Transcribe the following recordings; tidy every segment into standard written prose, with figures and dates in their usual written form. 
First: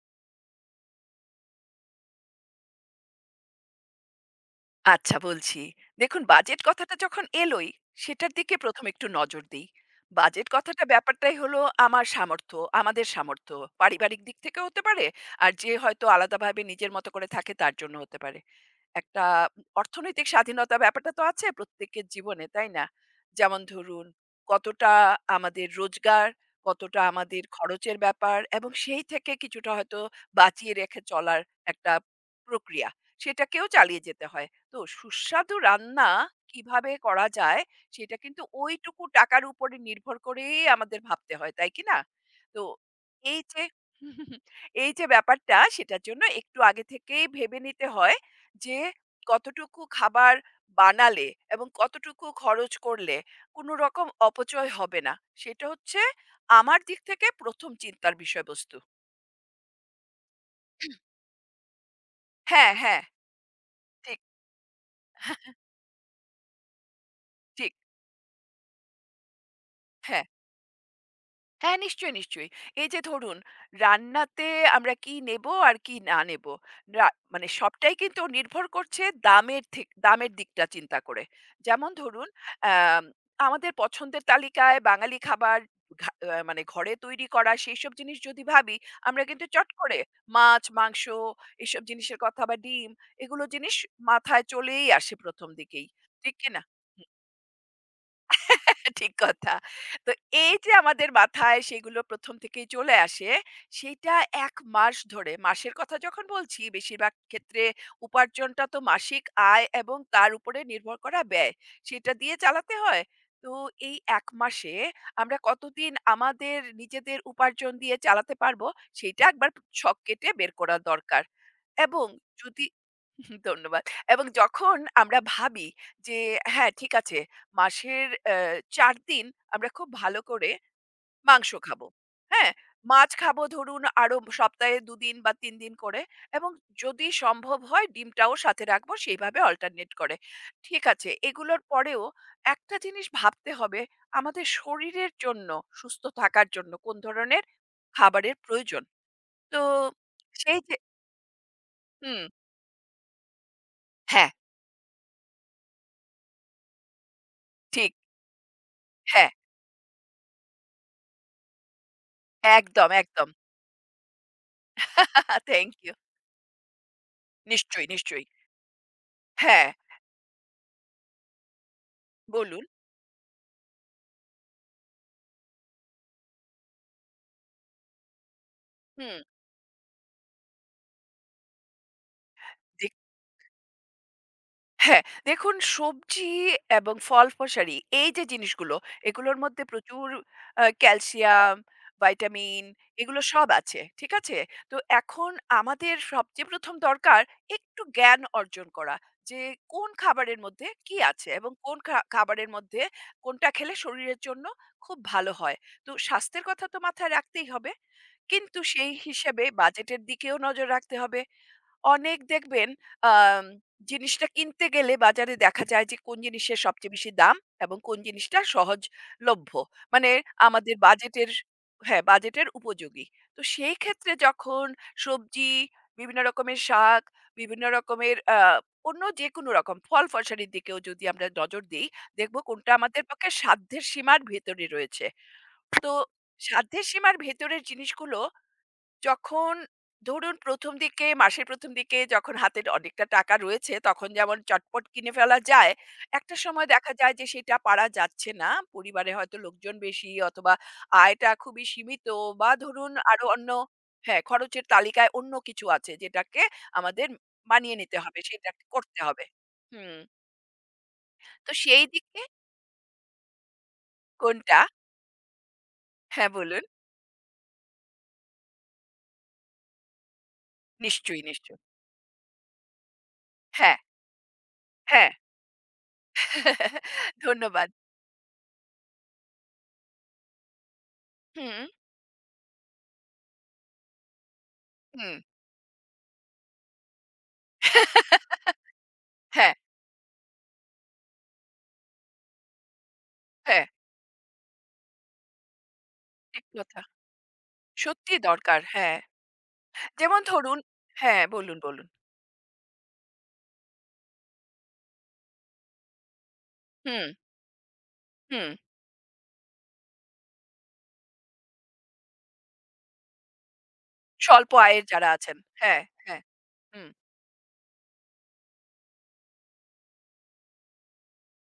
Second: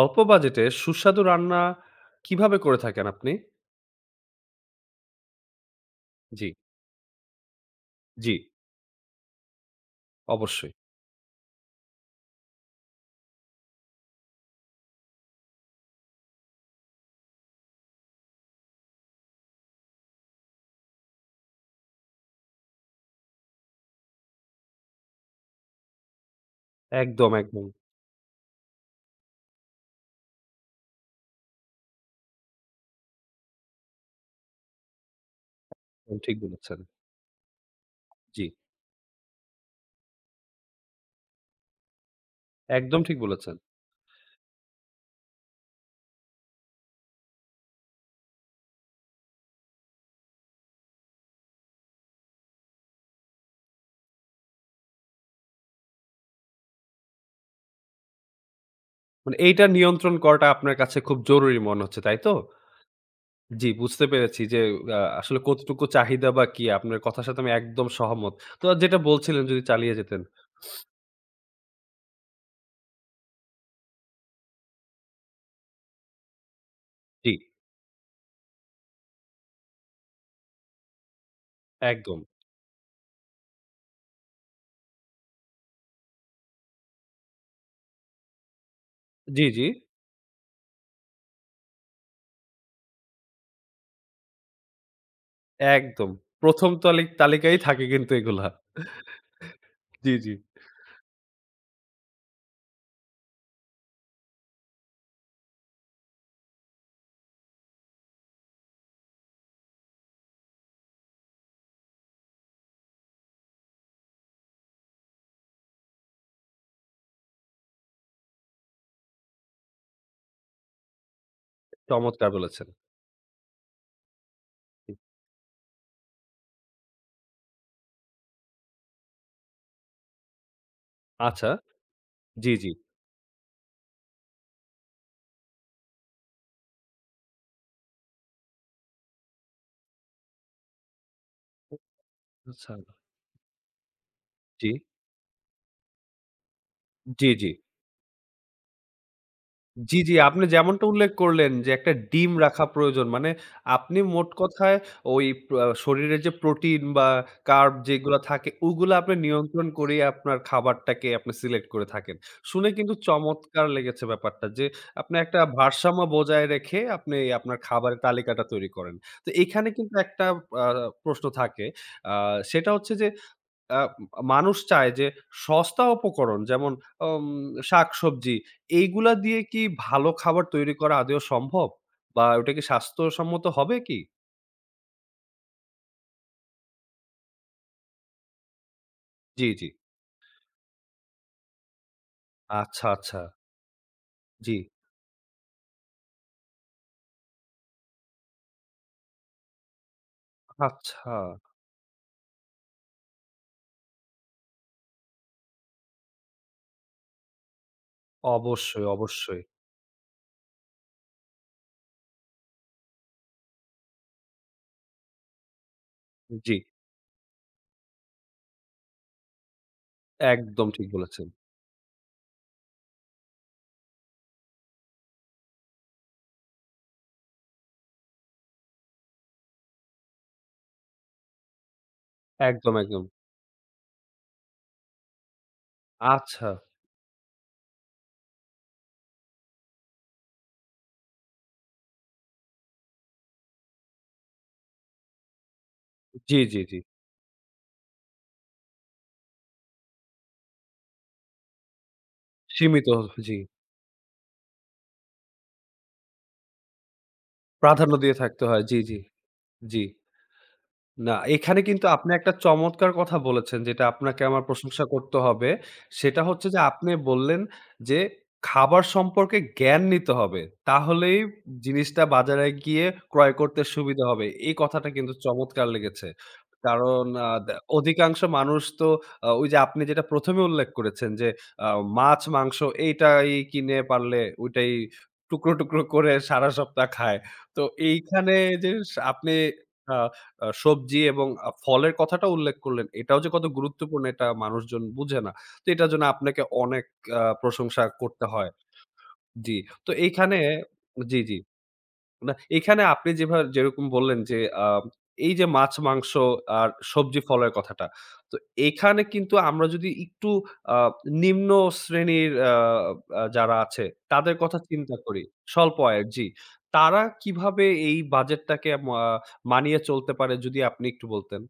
অল্প বাজেটে সুস্বাদু রান্না কিভাবে করে থাকেন আপনি? আচ্ছা বলছি। দেখুন, জি, বাজেট কথাটা যখন এলোই, জি, সেটার দিকে ১ম একটু নজর দেই। বাজেট অবশ্যই। কথাটা ব্যাপারটাই হলো আমার সামর্থ্য, আমাদের সামর্থ্য। পারিবারিক দিক থেকেও হতে পারে, আর যে হয়তো আলাদাভাবে নিজের মতো করে থাকে তার জন্য হতে পারে। একটা অর্থনৈতিক স্বাধীনতা ব্যাপারটা তো আছে প্রত্যেকের জীবনে, তাই না? যেমন ধরুন, কতটা আমাদের রোজগার, কতটা একদম, আমাদের একদম, খরচের ব্যাপার এবং সেই থেকে কিছুটা হয়তো বাঁচিয়ে রেখে চলার একটা প্রক্রিয়া। সেটাকেও চালিয়ে যেতে হয়। তো সুস্বাদু রান্না একদম ঠিক বলেছেন। কিভাবে করা যায় সেটা জি, কিন্তু ওইটুকু টাকার উপরে নির্ভর করেই আমাদের ভাবতে হয়, তাই কি না? তো একদম ঠিক এই বলেছেন। যে এই যে ব্যাপারটা, সেটার জন্য একটু আগে থেকেই ভেবে নিতে হয় যে কতটুকু খাবার বানালে এবং কতটুকু খরচ করলে কোনো রকম অপচয় হবে না, সেটা হচ্ছে আমার দিক থেকে প্রথম চিন্তার বিষয়বস্তু। মানে এইটা নিয়ন্ত্রণ করাটা আপনার কাছে খুব জরুরি মনে হচ্ছে, তাই তো? হ্যাঁ, হ্যাঁ, জি, বুঝতে ঠিক। পেরেছি যে আসলে কতটুকু চাহিদা বা কি আপনার কথার সাথে আমি ঠিক। একদম সহমত। তো যেটা বলছিলেন যদি চালিয়ে যেতেন। হ্যাঁ, হ্যাঁ, নিশ্চয়ই, নিশ্চয়ই। এই যে ধরুন, রান্নাতে আমরা কি নেব আর কি না নেব। রা জি, মানে সবটাই কিন্তু নির্ভর করছে দামের দিকটা চিন্তা করে। যেমন একদম। ধরুন, অ্যাম আমাদের পছন্দের তালিকায় বাঙালি খাবার, ঘা আ মানে ঘরে তৈরি করা সেইসব জিনিস যদি ভাবি, আমরা কিন্তু জি, জি, চট করে মাছ, মাংস এসব জিনিসের কথা বা ডিম, এগুলো জিনিস মাথায় চলেই আসে ১ম দিকেই। একদম। ঠিক কি না? ১ম তালিকায় থাকে কিন্তু এগুলা। ঠিক কথা। জি, তো জি। এই যে আমাদের মাথায় সেগুলো ১ম থেকেই চলে আসে, সেটা ১ মাস ধরে, মাসের কথা যখন বলছি, বেশিরভাগ ক্ষেত্রে উপার্জনটা তো মাসিক আয় এবং তার উপরে নির্ভর করা ব্যয়। সেটা দিয়ে চালাতে হয়। তো এই ১ মাসে আমরা কতদিন আমাদের নিজেদের উপার্জন দিয়ে চালাতে পারবো, সেইটা একবার শখ কেটে বের করা দরকার। এবং চমৎকার যদি বলেছেন। হুম, ধন্যবাদ। এবং যখন জি। আমরা ভাবি যে হ্যাঁ, ঠিক আছে, মাসের ৪ দিন আমরা খুব ভালো করে মাংস আচ্ছা, খাবো। হ্যাঁ? জি, জি। মাছ খাবো ধরুন আরো সপ্তাহে ২ দিন বা ৩ দিন করে, এবং যদি সম্ভব হয় ডিমটাও সাথে রাখবো সেইভাবে অল্টারনেট করে। ঠিক আছে। এগুলোর পরেও আচ্ছা, একটা জিনিস ভাবতে হবে, আমাদের জি। শরীরের জন্য, সুস্থ থাকার জন্য কোন জি, ধরনের জি। খাবারের প্রয়োজন। তো জি, জি, আপনি সেই যে যেমনটা উল্লেখ করলেন যে একটা হুম, ডিম রাখা প্রয়োজন। মানে আপনি মোট হ্যাঁ, কথায় ওই প্র আহ শরীরে যে প্রোটিন বা কার্ব ঠিক। যেগুলা থাকে ওগুলা আপনি হ্যাঁ। নিয়ন্ত্রণ করেই আপনার খাবারটাকে আপনি সিলেক্ট করে থাকেন। শুনে একদম, কিন্তু একদম। চমৎকার লেগেছে ব্যাপারটা যে আপনি একটা থ্যাংক ইউ। ভারসাম্য বজায় রেখে আপনি আপনার নিশ্চয়ই, খাবারের নিশ্চয়ই। তালিকাটা তৈরি করেন। তো হ্যাঁ, এখানে কিন্তু একটা আ প্রশ্ন থাকে। আ বলুন। সেটা হচ্ছে যে আ মানুষ চায় যে সস্তা উপকরণ যেমন অম শাকসবজি এইগুলা হুম, দিয়ে কি ভালো খাবার তৈরি করা আদৌ সম্ভব? বা ওটা কি দেখ স্বাস্থ্যসম্মত হবে কি? হ্যাঁ, দেখুন, সবজি এবং ফল-ফসারি, এই যে জিনিসগুলো, এগুলোর জি, মধ্যে জি। প্রচুর ক্যালসিয়াম, ভাইটামিন, আচ্ছা, আচ্ছা। এগুলো সব আছে। ঠিক আছে? জি। তো এখন আমাদের সবচেয়ে ১ম দরকার একটু জ্ঞান অর্জন করা, যে কোন খাবারের মধ্যে কি আচ্ছা। আছে এবং কোন খাবারের মধ্যে কোনটা খেলে শরীরের জন্য খুব ভালো হয়। তো স্বাস্থ্যের কথা তো মাথায় রাখতেই হবে। কিন্তু অবশ্যই, সেই অবশ্যই। হিসেবে বাজেটের দিকেও নজর রাখতে হবে। অনেক দেখবেন আম জিনিসটা কিনতে গেলে বাজারে দেখা যায় যে কোন জি। জিনিসের সবচেয়ে বেশি দাম এবং কোন জিনিসটা সহজলভ্য। মানে একদম আমাদের ঠিক বলেছেন। বাজেটের, হ্যাঁ, বাজেটের উপযোগী। তো সেই ক্ষেত্রে যখন সবজি, বিভিন্ন রকমের শাক, বিভিন্ন রকমের অন্য যেকোনো রকম ফল-ফসালির দিকেও যদি আমরা নজর দেই, দেখব কোনটা একদম, একদম। আমাদের পক্ষে সাধ্যের সীমার ভেতরে রয়েছে। তো আচ্ছা। সাধ্যের সীমার ভেতরের জিনিসগুলো যখন, ধরুন ১ম দিকে, মাসের ১ম দিকে যখন হাতে অনেকটা টাকা রয়েছে, তখন যেমন চটপট কিনে ফেলা যায়, একটা জি, জি, সময় জি। দেখা যায় যে সেটা পারা যাচ্ছে না। পরিবারে হয়তো লোকজন বেশি অথবা আয়টা খুবই সীমিত, বা সীমিত ধরুন আরো জি। অন্য, হ্যাঁ, খরচের তালিকায় অন্য কিছু আছে যেটাকে আমাদের মানিয়ে প্রাধান্য নিতে দিয়ে হবে, থাকতে সেটা হয়। জি, জি, করতে হবে। জি। হুম, না, তো এখানে সেই কিন্তু আপনি দিকে একটা চমৎকার কথা বলেছেন যেটা আপনাকে আমার কোনটা প্রশংসা করতে হবে। সেটা হ্যাঁ, হচ্ছে যে বলুন। আপনি বললেন যে খাবার সম্পর্কে জ্ঞান নিতে হবে। তাহলেই নিশ্চয়ই, নিশ্চয়ই। জিনিসটা বাজারে গিয়ে ক্রয় করতে হ্যাঁ, সুবিধা হবে। এই কথাটা হ্যাঁ। কিন্তু চমৎকার লেগেছে। কারণ আ দে ধন্যবাদ। অধিকাংশ মানুষ তো ওইযে আপনি যেটা ১ম এ উল্লেখ করেছেন যে হুম, আ মাছ, মাংস এইটাই কিনে পারলে ওইটাই হুম। টুকরো, টুকরো করে সারা সপ্তাহ খায়। তো এইখানে যে স আপনি হ্যাঁ, আ আ সবজি এবং ফলের কথাটা উল্লেখ করলেন। এটাও যে কত হ্যাঁ। গুরুত্বপূর্ণ এটা মানুষজন বুঝে না। তো এটার জন্য আপনাকে ঠিক কথা। অনেক প্রশংসা সত্যিই করতে হয়। দরকার, হ্যাঁ। জি। তো যেমন এইখানে ধরুন জি, হ্যাঁ, জি। বলুন, বলুন। না এইখানে আপনি যেভাবে যেরকম বললেন যে আ এই যে মাছ, মাংস আর হুম, সবজি ফলের কথাটা। তো হুম। এখানে কিন্তু আমরা যদি একটু আ নিম্ন শ্রেণীর আ আ যারা আছে তাদের স্বল্প কথা আয়ের চিন্তা যারা করি। আছেন। স্বল্প হ্যাঁ, আয়ের হ্যাঁ। জি। হুম। তারা কিভাবে এই বাজেটটাকে মানিয়ে চলতে পারে যদি আপনি একটু বলতেন?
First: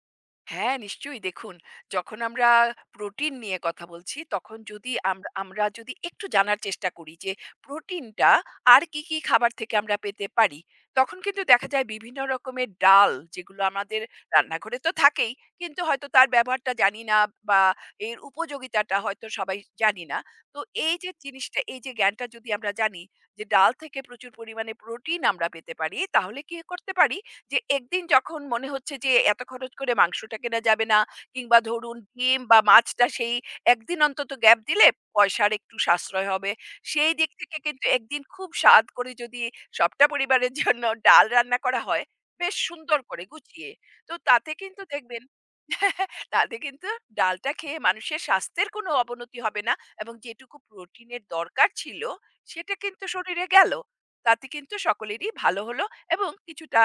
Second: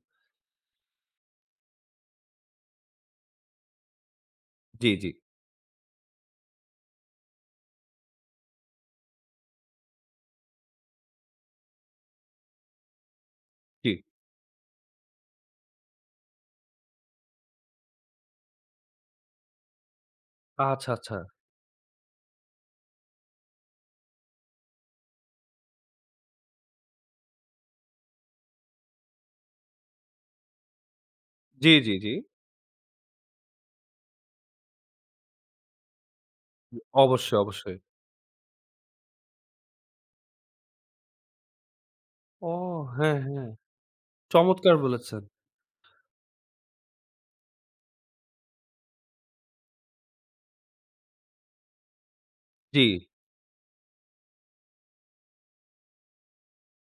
হ্যাঁ, নিশ্চয়ই। দেখুন, যখন আমরা প্রোটিন নিয়ে কথা বলছি, তখন জি, যদি জি, আমরা আমরা যদি একটু জানার চেষ্টা করি যে প্রোটিনটা আর কী, কী খাবার থেকে আমরা পেতে পারি, তখন কিন্তু দেখা যায় বিভিন্ন রকমের ডাল, যেগুলো জি। আমাদের রান্নাঘরে তো থাকেই, কিন্তু হয়তো তার ব্যবহারটা জানি না বা এর উপযোগিতাটা হয়তো সবাই জানি না। তো আচ্ছা, এই যে আচ্ছা। জিনিসটা, এই যে জ্ঞানটা যদি আমরা জানি যে ডাল থেকে প্রচুর পরিমাণে প্রোটিন আমরা পেতে পারি, তাহলে কি করতে পারি? যে একদিন যখন মনে হচ্ছে যে এত খরচ করে মাংসটা কেনা যাবে না, কিংবা জি, জি, ধরুন জি। ডিম বা মাছটা সেই একদিন অন্তত গ্যাপ দিলে পয়সার একটু সাশ্রয় হবে, সেই দিক অবশ্যই, থেকে অবশ্যই। কিন্তু একদিন খুব স্বাদ করে যদি সবটা পরিবারের জন্য ডাল রান্না করা হয়, ও বেশ সুন্দর হ্যাঁ, করে হ্যাঁ। গুছিয়ে, তো তাতে চমৎকার কিন্তু বলেছেন। দেখবেন তাতে কিন্তু ডালটা খেয়ে মানুষের স্বাস্থ্যের কোনো অবনতি হবে না, এবং যেটুকু প্রোটিনের দরকার ছিল সেটা জি, কিন্তু শরীরে গেল, তাতে কিন্তু সকলেরই ভালো হলো, এবং কিছুটা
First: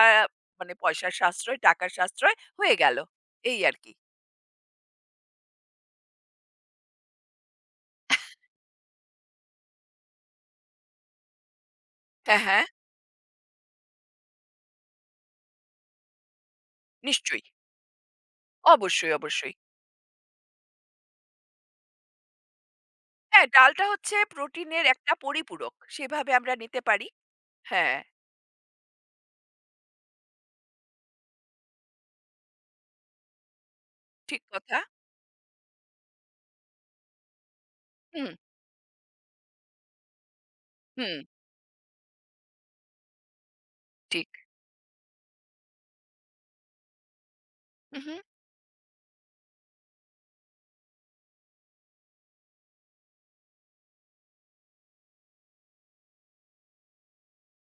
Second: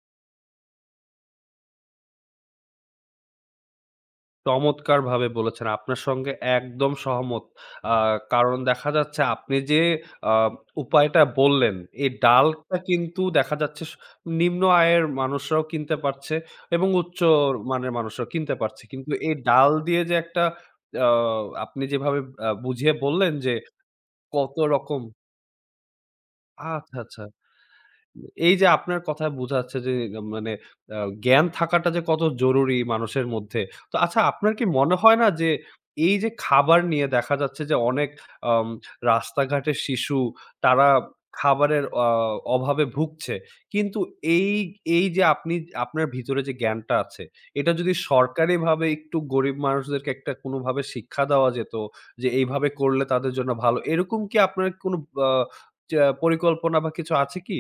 মানে পয়সার সাশ্রয়, টাকার সাশ্রয় হয়ে গেল। এই আরকি। চমৎকারভাবে বলেছেন। আপনার সঙ্গে একদম সহমত। আ কারণ দেখা যাচ্ছে আপনি যে আ উপায়টা বললেন, এই হ্যাঁ, হ্যাঁ। ডালটা কিন্তু দেখা যাচ্ছে নিম্ন আয়ের মানুষরাও কিনতে পারছে এবং উচ্চ নিশ্চয়ই। মানের মানুষরাও কিনতে পারছে। কিন্তু অবশ্যই, এই অবশ্যই। ডাল দিয়ে যে একটা আ আপনি যেভাবে বুঝিয়ে বললেন হ্যাঁ, যে ডালটা হচ্ছে কত প্রোটিনের রকম একটা পরিপূরক। সেভাবে আমরা নিতে আচ্ছা, পারি। আচ্ছা। হ্যাঁ, এই যে আপনার কথায় বোঝা যাচ্ছে যে মানে আ জ্ঞান থাকাটা যে কত জরুরি মানুষের মধ্যে। তো আচ্ছা ঠিক আপনার কি কথা। মনে হয় না যে এই যে খাবার নিয়ে দেখা যাচ্ছে যে অনেক হুম, আম রাস্তাঘাটে শিশু তারা হুম, খাবারের অভাবে ভুগছে। কিন্তু ঠিক। এই, এই যে আপনি আপনার ভিতরে যে জ্ঞানটা আছে এটা যদি উহু। সরকারিভাবে একটু গরিব মানুষদেরকে একটা কোনোভাবে শিক্ষা দেওয়া যেত যে এইভাবে করলে তাদের জন্য ভালো। এরকম কি আপনার কোনো আ চা পরিকল্পনা বা কিছু আছে কি?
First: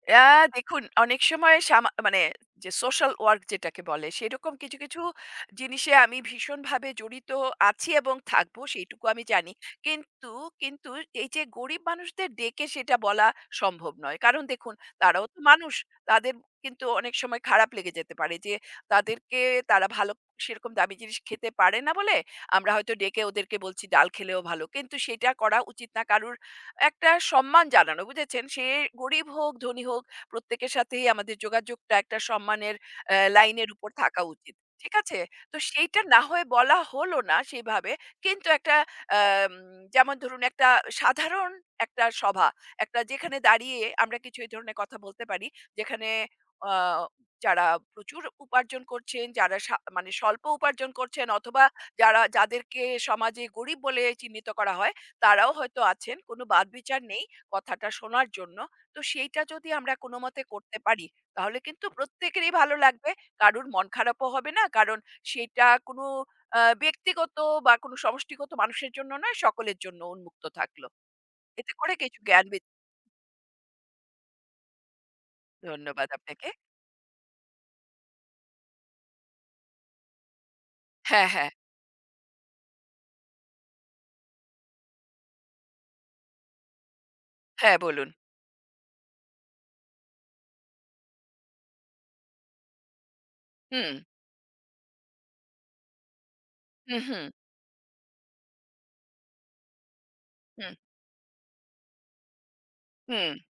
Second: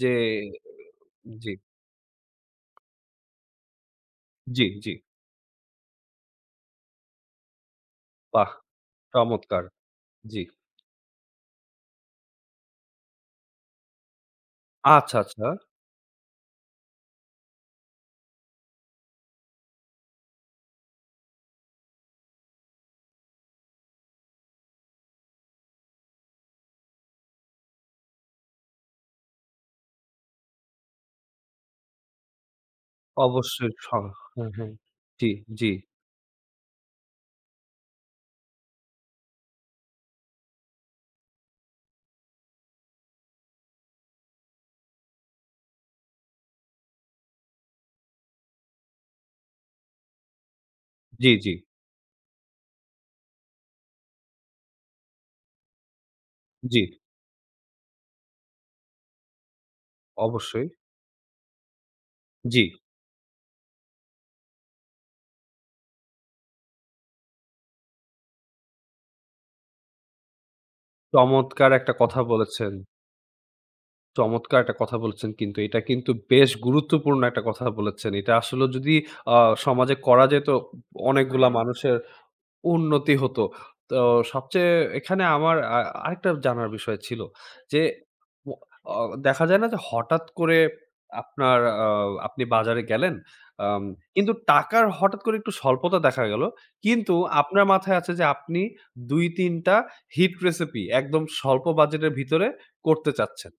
যে আ দেখুন, অনেক জি, সময় মানে যে সোশ্যাল ওয়ার্ক যেটাকে বলে, সেরকম জি, কিছু, জি। কিছু জিনিসে আমি ভীষণভাবে জড়িত আছি এবং বাহ! থাকবো সেইটুকু আমি জানি। চমৎকার। কিন্তু, জি। কিন্তু, এই যে গরিব মানুষদের ডেকে সেটা বলা সম্ভব নয়। কারণ দেখুন, আচ্ছা, তারাও তো আচ্ছা। মানুষ। তাদের কিন্তু অনেক সময় খারাপ লেগে যেতে পারে যে তাদেরকে, তারা ভালো সেরকম দামি জিনিস খেতে পারে না বলে আমরা হয়তো ডেকে ওদেরকে বলছি ডাল খেলেও ভালো। কিন্তু সেটা করা উচিত না। কারুর একটা সম্মান জানানো, বুঝেছেন? সে গরিব হোক, ধনী হোক, প্রত্যেকের সাথেই আমাদের যোগাযোগটা একটা সম্মানের লাইনের অবশ্যই উপর হ্যাঁ, থাকা উচিত। হ্যাঁ। ঠিক আছে? জি, তো জি, সেইটা না হয়ে বলা হলো না সেভাবে। কিন্তু একটা, আম যেমন ধরুন, একটা সাধারণ একটা সভা, একটা যেখানে দাঁড়িয়ে আমরা কিছু এই ধরনের কথা বলতে পারি। যেখানে আ যারা প্রচুর উপার্জন করছেন, যারা মানে স্বল্প উপার্জন করছেন, জি, জি, অথবা যাদেরকে সমাজে গরিব বলে চিহ্নিত করা হয়, তারাও হয়তো আছেন, কোনো জি। বাদবিচার নেই কথাটা শোনার জন্য। তো সেইটা যদি আমরা কোনোমতে অবশ্যই। করতে পারি, তাহলে কিন্তু প্রত্যেকেরই জি। ভালো লাগবে। কারুর মন খারাপও হবে না। কারণ সেইটা কোনো ব্যক্তিগত বা কোনো সমষ্টিগত মানুষের জন্য নয়, সকলের জন্য উন্মুক্ত থাকলো। চমৎকার এতে একটা করে কিছু কথা জ্ঞান বি বলেছেন। চমৎকার একটা কথা বলেছেন কিন্তু এটা ধন্যবাদ কিন্তু আপনাকে। বেশ গুরুত্বপূর্ণ একটা কথা বলেছেন। এটা আসলে যদি আ সমাজে করা যেত হ্যাঁ, অনেকগুলা হ্যাঁ, মানুষের উন্নতি হতো। তো সবচেয়ে এখানে আমার আরেকটা জানার বিষয় ছিল হ্যাঁ, যে, বলুন। ও অ দেখা যায় না যে হঠাৎ করে আপনার আ আপনি বাজারে গেলেন। আম হুম, কিন্তু টাকার হঠাৎ করে একটু স্বল্পতা দেখা গেল। হুম, কিন্তু হুম, আপনার মাথায় আছে যে আপনি ২-৩ টা হিট হুম, রেসিপি একদম স্বল্প বাজেটের ভিতরে করতে হুম, চাচ্ছেন।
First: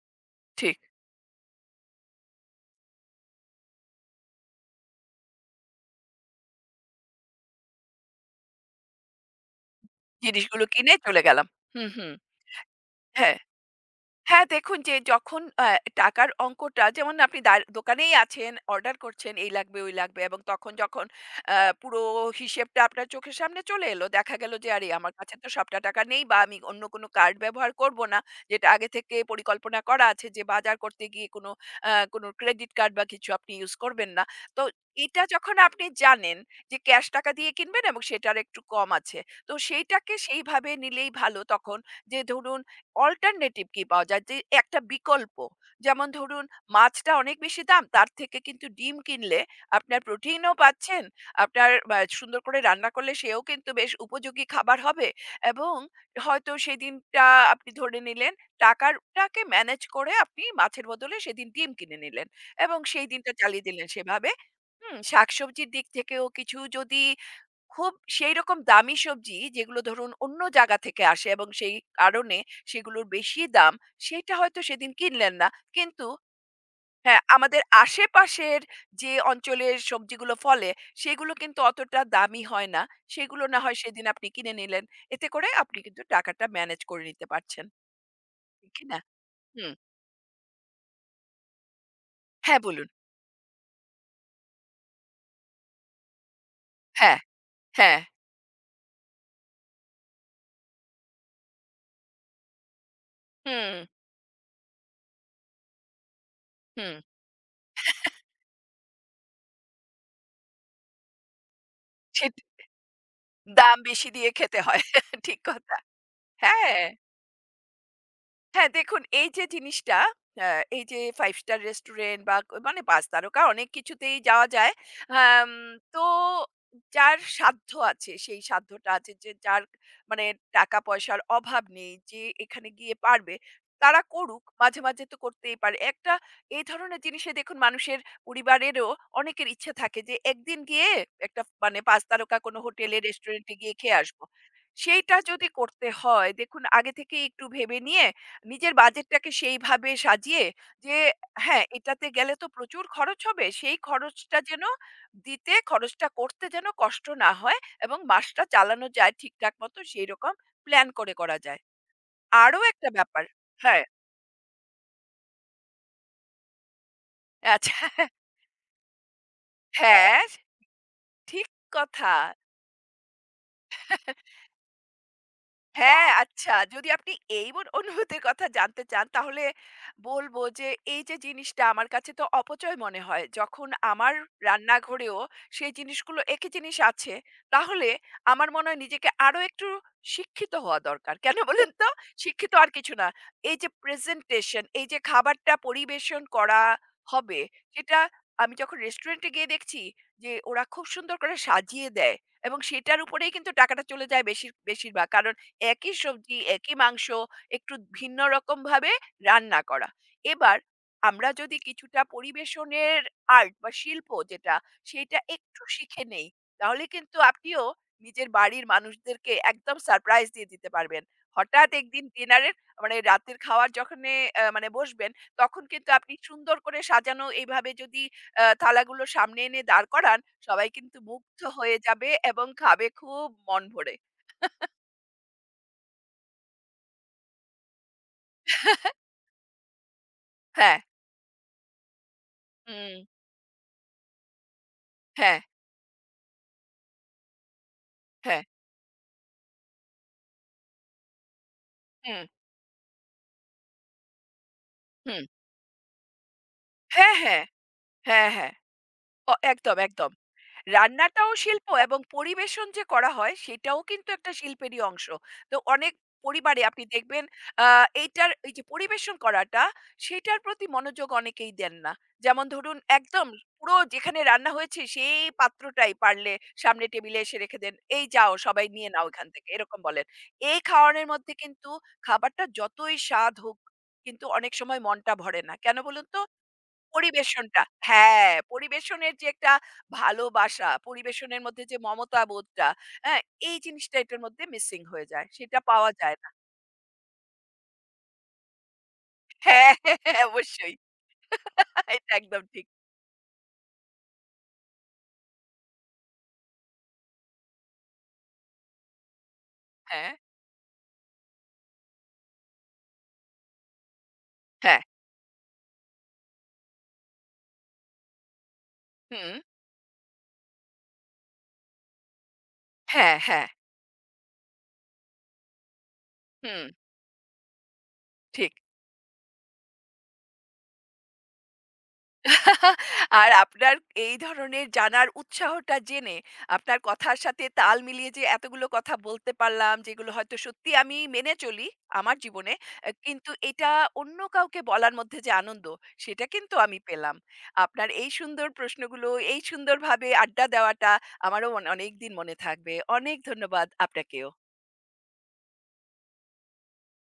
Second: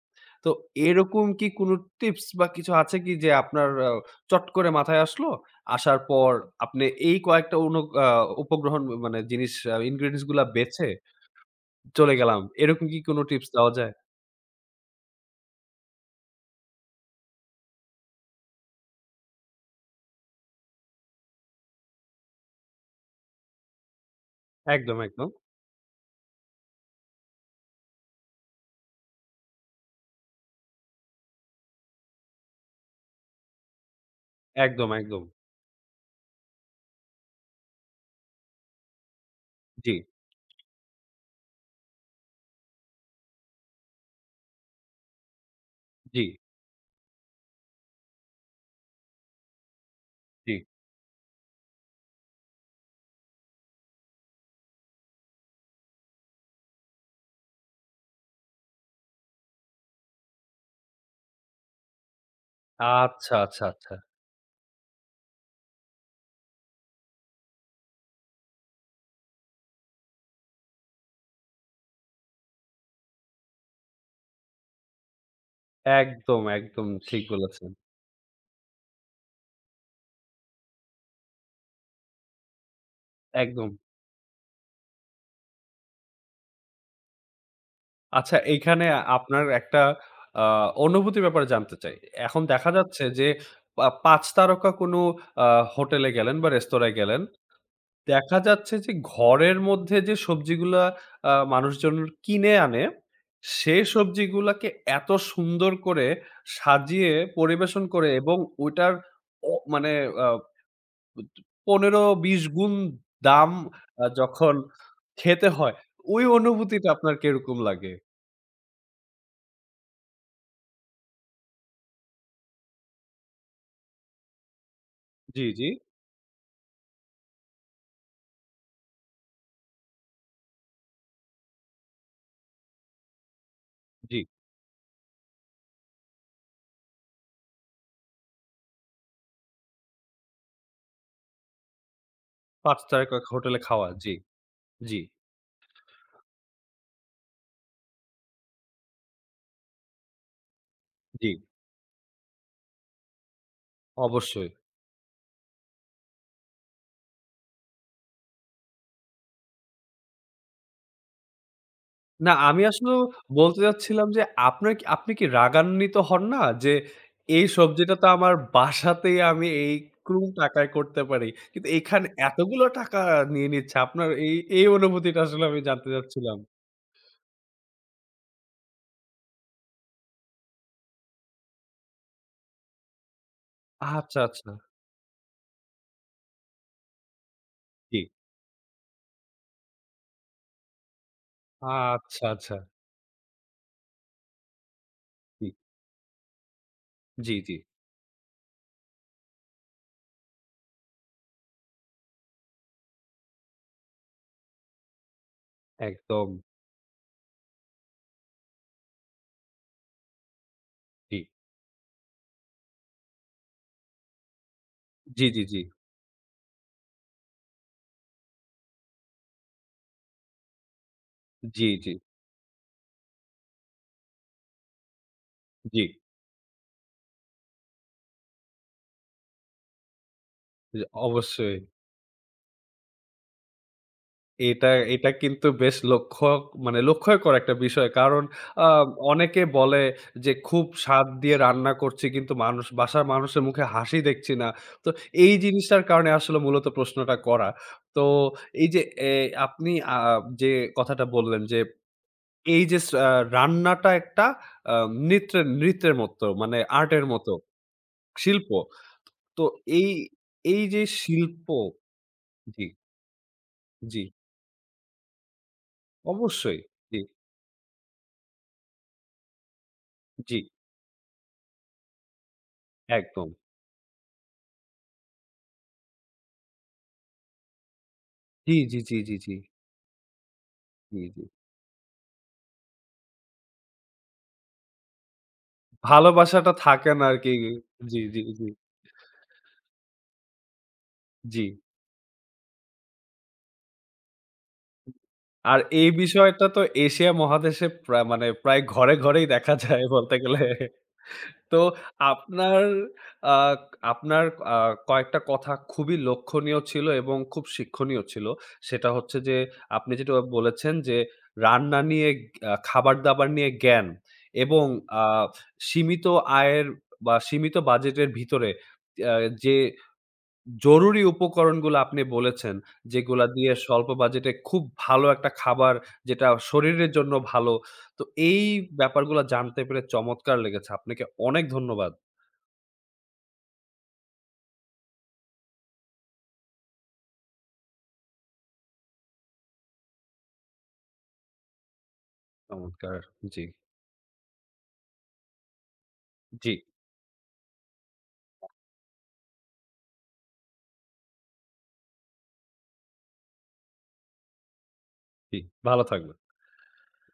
তো ঠিক। এরকম কি কোনো টিপস বা কিছু আছে কি যে আপনার চট করে মাথায় আসলো? আসার পর আপনি এই কয়েকটা অনু আ উপগ্রহণ মানে জিনিস ingredients গুলা জিনিসগুলো বেছে কিনে চলে গেলাম। হুম, হুম, চলে গেলাম। এরকম কি কোন হ্যাঁ। টিপস দেওয়া যায়? হ্যাঁ, দেখুন, যে যখন টাকার অঙ্কটা, যেমন আপনি দোকানেই আছেন, অর্ডার করছেন, এই লাগবে, ওই লাগবে, এবং তখন যখন আ পুরো হিসেবটা আপনার চোখের সামনে চলে এলো, দেখা গেল যে আরে একদম, আমার একদম। কাছে তো সবটা টাকা নেই, বা আমি অন্য কোনো কার্ড ব্যবহার করব না। যেটা আগে থেকে পরিকল্পনা করা আছে যে বাজার করতে গিয়ে কোনো ক্রেডিট কার্ড বা কিছু আপনি ইউজ করবেন না। তো একদম, এটা একদম। যখন আপনি জানেন যে ক্যাশ টাকা দিয়ে কিনবেন এবং সেটার একটু কম আছে। তো জি, সেইটাকে সেইভাবে নিলেই ভালো তখন। যে ধরুন, অল্টারনেটিভ কি পাওয়া যায়? যে একটা বিকল্প। যেমন জি, ধরুন, মাছটা অনেক বেশি দাম, তার থেকে কিন্তু ডিম কিনলে আপনার জি। প্রোটিনও পাচ্ছেন। আপনার সুন্দর করে রান্না করলে সেও কিন্তু বেশ উপযোগী খাবার হবে, এবং হয়তো সেদিনটা আপনি ধরে নিলেন টাকারটাকে ম্যানেজ করে আপনি মাছের বদলে সেদিন ডিম কিনে নিলেন, এবং সেই দিনটা আচ্ছা, আচ্ছা, চালিয়ে দিলেন আচ্ছা। সেভাবে। হুম, শাকসবজির দিক থেকেও কিছু যদি, খুব সেইরকম দামি সবজি যেগুলো ধরুন অন্য জায়গা থেকে আসে এবং সেই কারণে সেগুলোর বেশি দাম, সেটা হয়তো সেদিন কিনলেন না। কিন্তু একদম, একদম হ্যাঁ, ঠিক আমাদের বলেছেন। আশেপাশের যে অঞ্চলের সবজিগুলো ফলে, সেগুলো কিন্তু অতটা দামি হয় না। সেগুলো না একদম। হয় সেদিন আপনি কিনে নিলেন। এতে করে আপনি কিন্তু টাকাটা ম্যানেজ করে নিতে পারছেন। আচ্ছা ঠিক কি এইখানে না? আপনার হুম। একটা আ অনুভূতির ব্যাপারে জানতে চাই। এখন হ্যাঁ, দেখা বলুন। যাচ্ছে যে ৫ তারকা কোন আ হোটেলে গেলেন বা রেস্তোরাঁয় হ্যাঁ, গেলেন হ্যাঁ। দেখা যাচ্ছে যে ঘরের মধ্যে যে সবজিগুলা মানুষজন কিনে আনে, হুম, সে সবজিগুলাকে এত সুন্দর করে হুম। সাজিয়ে পরিবেশন করে এবং ওইটার মানে আ সেট ১৫-২০ গুণ দাম দাম বেশি দিয়ে যখন খেতে হয়। ঠিক খেতে হয়, কথা। ওই হ্যাঁ। অনুভূতিটা আপনার কিরকম লাগে? হ্যাঁ, দেখুন, এই যে জিনিসটা, আ এই যে ৫ স্টার রেস্টুরেন্ট বা মানে ৫ তারকা, অনেক কিছুতেই যাওয়া যায়। জি, আম জি, তো যার সাধ্য আছে, সেই সাধ্যটা আছে, যে যার মানে টাকা-পয়সার অভাব নেই, যে এখানে গিয়ে পারবে, তারা জি। করুক। মাঝে, মাঝে তো করতেই পারে। একটা এই ধরনের জিনিসে দেখুন, মানুষের পরিবারেরও অনেকের ইচ্ছে থাকে যে একদিন গিয়ে একটা মানে ৫ তারকা কোনো ৫ হোটেলে, তারকা রেস্টুরেন্টে হোটেলে গিয়ে খাওয়া। খেয়ে জি, আসবো। জি, সেইটা যদি করতে হয় দেখুন আগে থেকেই একটু ভেবে নিয়ে নিজের বাজেটটাকে সেইভাবে সাজিয়ে, যে জি। হ্যাঁ এটাতে গেলে তো প্রচুর খরচ হবে, সেই খরচটা অবশ্যই। যেন দিতে, খরচটা করতে যেন কষ্ট না হয় এবং মাসটা চালানো যায় ঠিকঠাক মতো সেই রকম প্ল্যান করে করা যায়। না, আরো আমি একটা আসলেও ব্যাপার, বলতে হ্যাঁ, চাচ্ছিলাম যে আপনার কি আপনি কি রাগান্বিত হন না? যে এই আচ্ছা, সবজিটা তো আমার বাসাতেই আমি হ্যাঁ, এইরকম টাকায় করতে পারি। ঠিক কিন্তু এখানে কথা, এতগুলো টাকা নিয়ে নিচ্ছে। আপনার এই অনুভূতিটা আসলে আমি জানতে হ্যাঁ, চাচ্ছিলাম। আচ্ছা যদি আপনি এই বোন অনুভূতির কথা জানতে চান তাহলে বলব যে এই যে জিনিসটা আমার কাছে তো অপচয় মনে হয়। যখন আমার আচ্ছা, আচ্ছা। রান্নাঘরেও সেই জিনিসগুলো, একই জিনিস আছে, তাহলে জি। আমার মনে হয় নিজেকে আরো একটু শিক্ষিত হওয়া দরকার। কেন বলেন তো? আচ্ছা, শিক্ষিত আচ্ছা। আর কিছু না। এই যে প্রেজেন্টেশন, এই যে জি, খাবারটা পরিবেশন করা জি, হবে জি। সেটা, আমি যখন রেস্টুরেন্টে গিয়ে দেখছি যে ওরা খুব সুন্দর করে সাজিয়ে দেয়, এবং সেটার উপরেই কিন্তু টাকাটা চলে যায় বেশিরভাগ। কারণ একই একদম। সবজি, একই মাংস একটু ভিন্ন রকমভাবে রান্না করা। এবার জি। আমরা যদি কিছুটা পরিবেশনের আর্ট বা শিল্প যেটা, সেইটা জি, জি, জি। একটু শিখে নেই, তাহলে কিন্তু আপনিও নিজের বাড়ির মানুষদেরকে একদম সারপ্রাইজ দিয়ে দিতে পারবেন। জি, হঠাৎ জি, একদিন ডিনারের মানে রাতের খাওয়ার যখনে মানে বসবেন, তখন জি। কিন্তু আপনি সুন্দর করে সাজানো এইভাবে যদি থালাগুলো সামনে এনে দাঁড় করান, সবাই জি, কিন্তু মুগ্ধ অবশ্যই। হয়ে যাবে এবং খাবে খুব মন ভরে। এটা, এটা কিন্তু বেশ লক্ষ্যই করা একটা বিষয়। কারণ আ অনেকে বলে যে খুব হ্যাঁ। স্বাদ দিয়ে রান্না করছি কিন্তু হুম, বাসার মানুষের মুখে হাসি দেখছি না। তো এই হ্যাঁ, জিনিসটার কারণে আসলে মূলত প্রশ্নটা করা। তো হ্যাঁ, এই যে এ আপনি যে কথাটা বললেন যে হুম, এই যে স আ রান্নাটা একটা আ হুম। নৃত্যের নৃত্যের মতো মানে আর্টের হ্যাঁ, মতো হ্যাঁ, হ্যাঁ, শিল্প। হ্যাঁ। তো একদম, এই, একদম। এই যে রান্নাটাও শিল্প শিল্প এবং জি, পরিবেশন যে করা হয় সেটাও জি কিন্তু একটা শিল্পেরই অংশ। তো অনেক অবশ্যই। পরিবারে আপনি জি, দেখবেন, আ এইটার এই যে পরিবেশন করাটা জি সেটার প্রতি মনোযোগ অনেকেই দেন না। যেমন ধরুন, একদম একদম। পুরো যেখানে রান্না হয়েছে সেই পাত্রটাই পারলে সামনে টেবিলে এসে রেখে দেন। "এই যাও জি, সবাই জি, নিয়ে জি, নাও জি, এখান জি, থেকে" এরকম বলেন। এই জি, খাওয়ানোর জি। মধ্যে কিন্তু খাবারটা যতই স্বাদ হোক, কিন্তু অনেক সময় মনটা ভরে না। কেন বলুন তো? ভালোবাসাটা থাকে না আরকি। পরিবেশনটা, জি, জি, হ্যাঁ, জি, পরিবেশনের যে একটা ভালোবাসা, পরিবেশনের জি। মধ্যে যে মমতা বোধটা, হ্যাঁ? এই জিনিসটা এটার মধ্যে মিসিং হয়ে যায়। আর সেটা এই পাওয়া যায় না। হ্যাঁ, বিষয়টা তো এশিয়া মহাদেশে মানে প্রায় ঘরে, ঘরেই দেখা হ্যাঁ, যায় বলতে গেলে। অবশ্যই। তো এটা একদম আপনার ঠিক। আ আপনার আ কয়েকটা কথা খুবই লক্ষণীয় ছিল এবং খুব শিক্ষণীয় ছিল। সেটা হচ্ছে যে আপনি হ্যাঁ, যেটা বলেছেন যে রান্না নিয়ে খাবার-দাবার নিয়ে জ্ঞান এবং হ্যাঁ। আ সীমিত আয়ের বা সীমিত বাজেটের ভিতরে আ হুম। যে জরুরি উপকরণগুলো আপনি বলেছেন, হ্যাঁ, যেগুলা হ্যাঁ। দিয়ে স্বল্প বাজেটে খুব ভালো একটা খাবার যেটা হুম, শরীরের জন্য ভালো। তো এই ঠিক। ব্যাপারগুলা জানতে পেরে চমৎকার লেগেছে। আপনাকে অনেক ধন্যবাদ। আর আপনার এই ধরনের জানার উৎসাহটা জেনে, আপনার কথার সাথে তাল মিলিয়ে যে এতগুলো কথা বলতে পারলাম, যেগুলো হয়তো সত্যি আমি মেনে চলি আমার জীবনে। আহ, চমৎকার। কিন্তু জি, এটা অন্য কাউকে বলার মধ্যে যে আনন্দ, সেটা জি, কিন্তু আমি পেলাম। আপনার এই সুন্দর প্রশ্নগুলো, এই সুন্দরভাবে আড্ডা দেওয়াটা আমারও অনেক দিন মনে থাকবে। অনেক ধন্যবাদ আপনাকেও। জি। ভালো থাকবেন।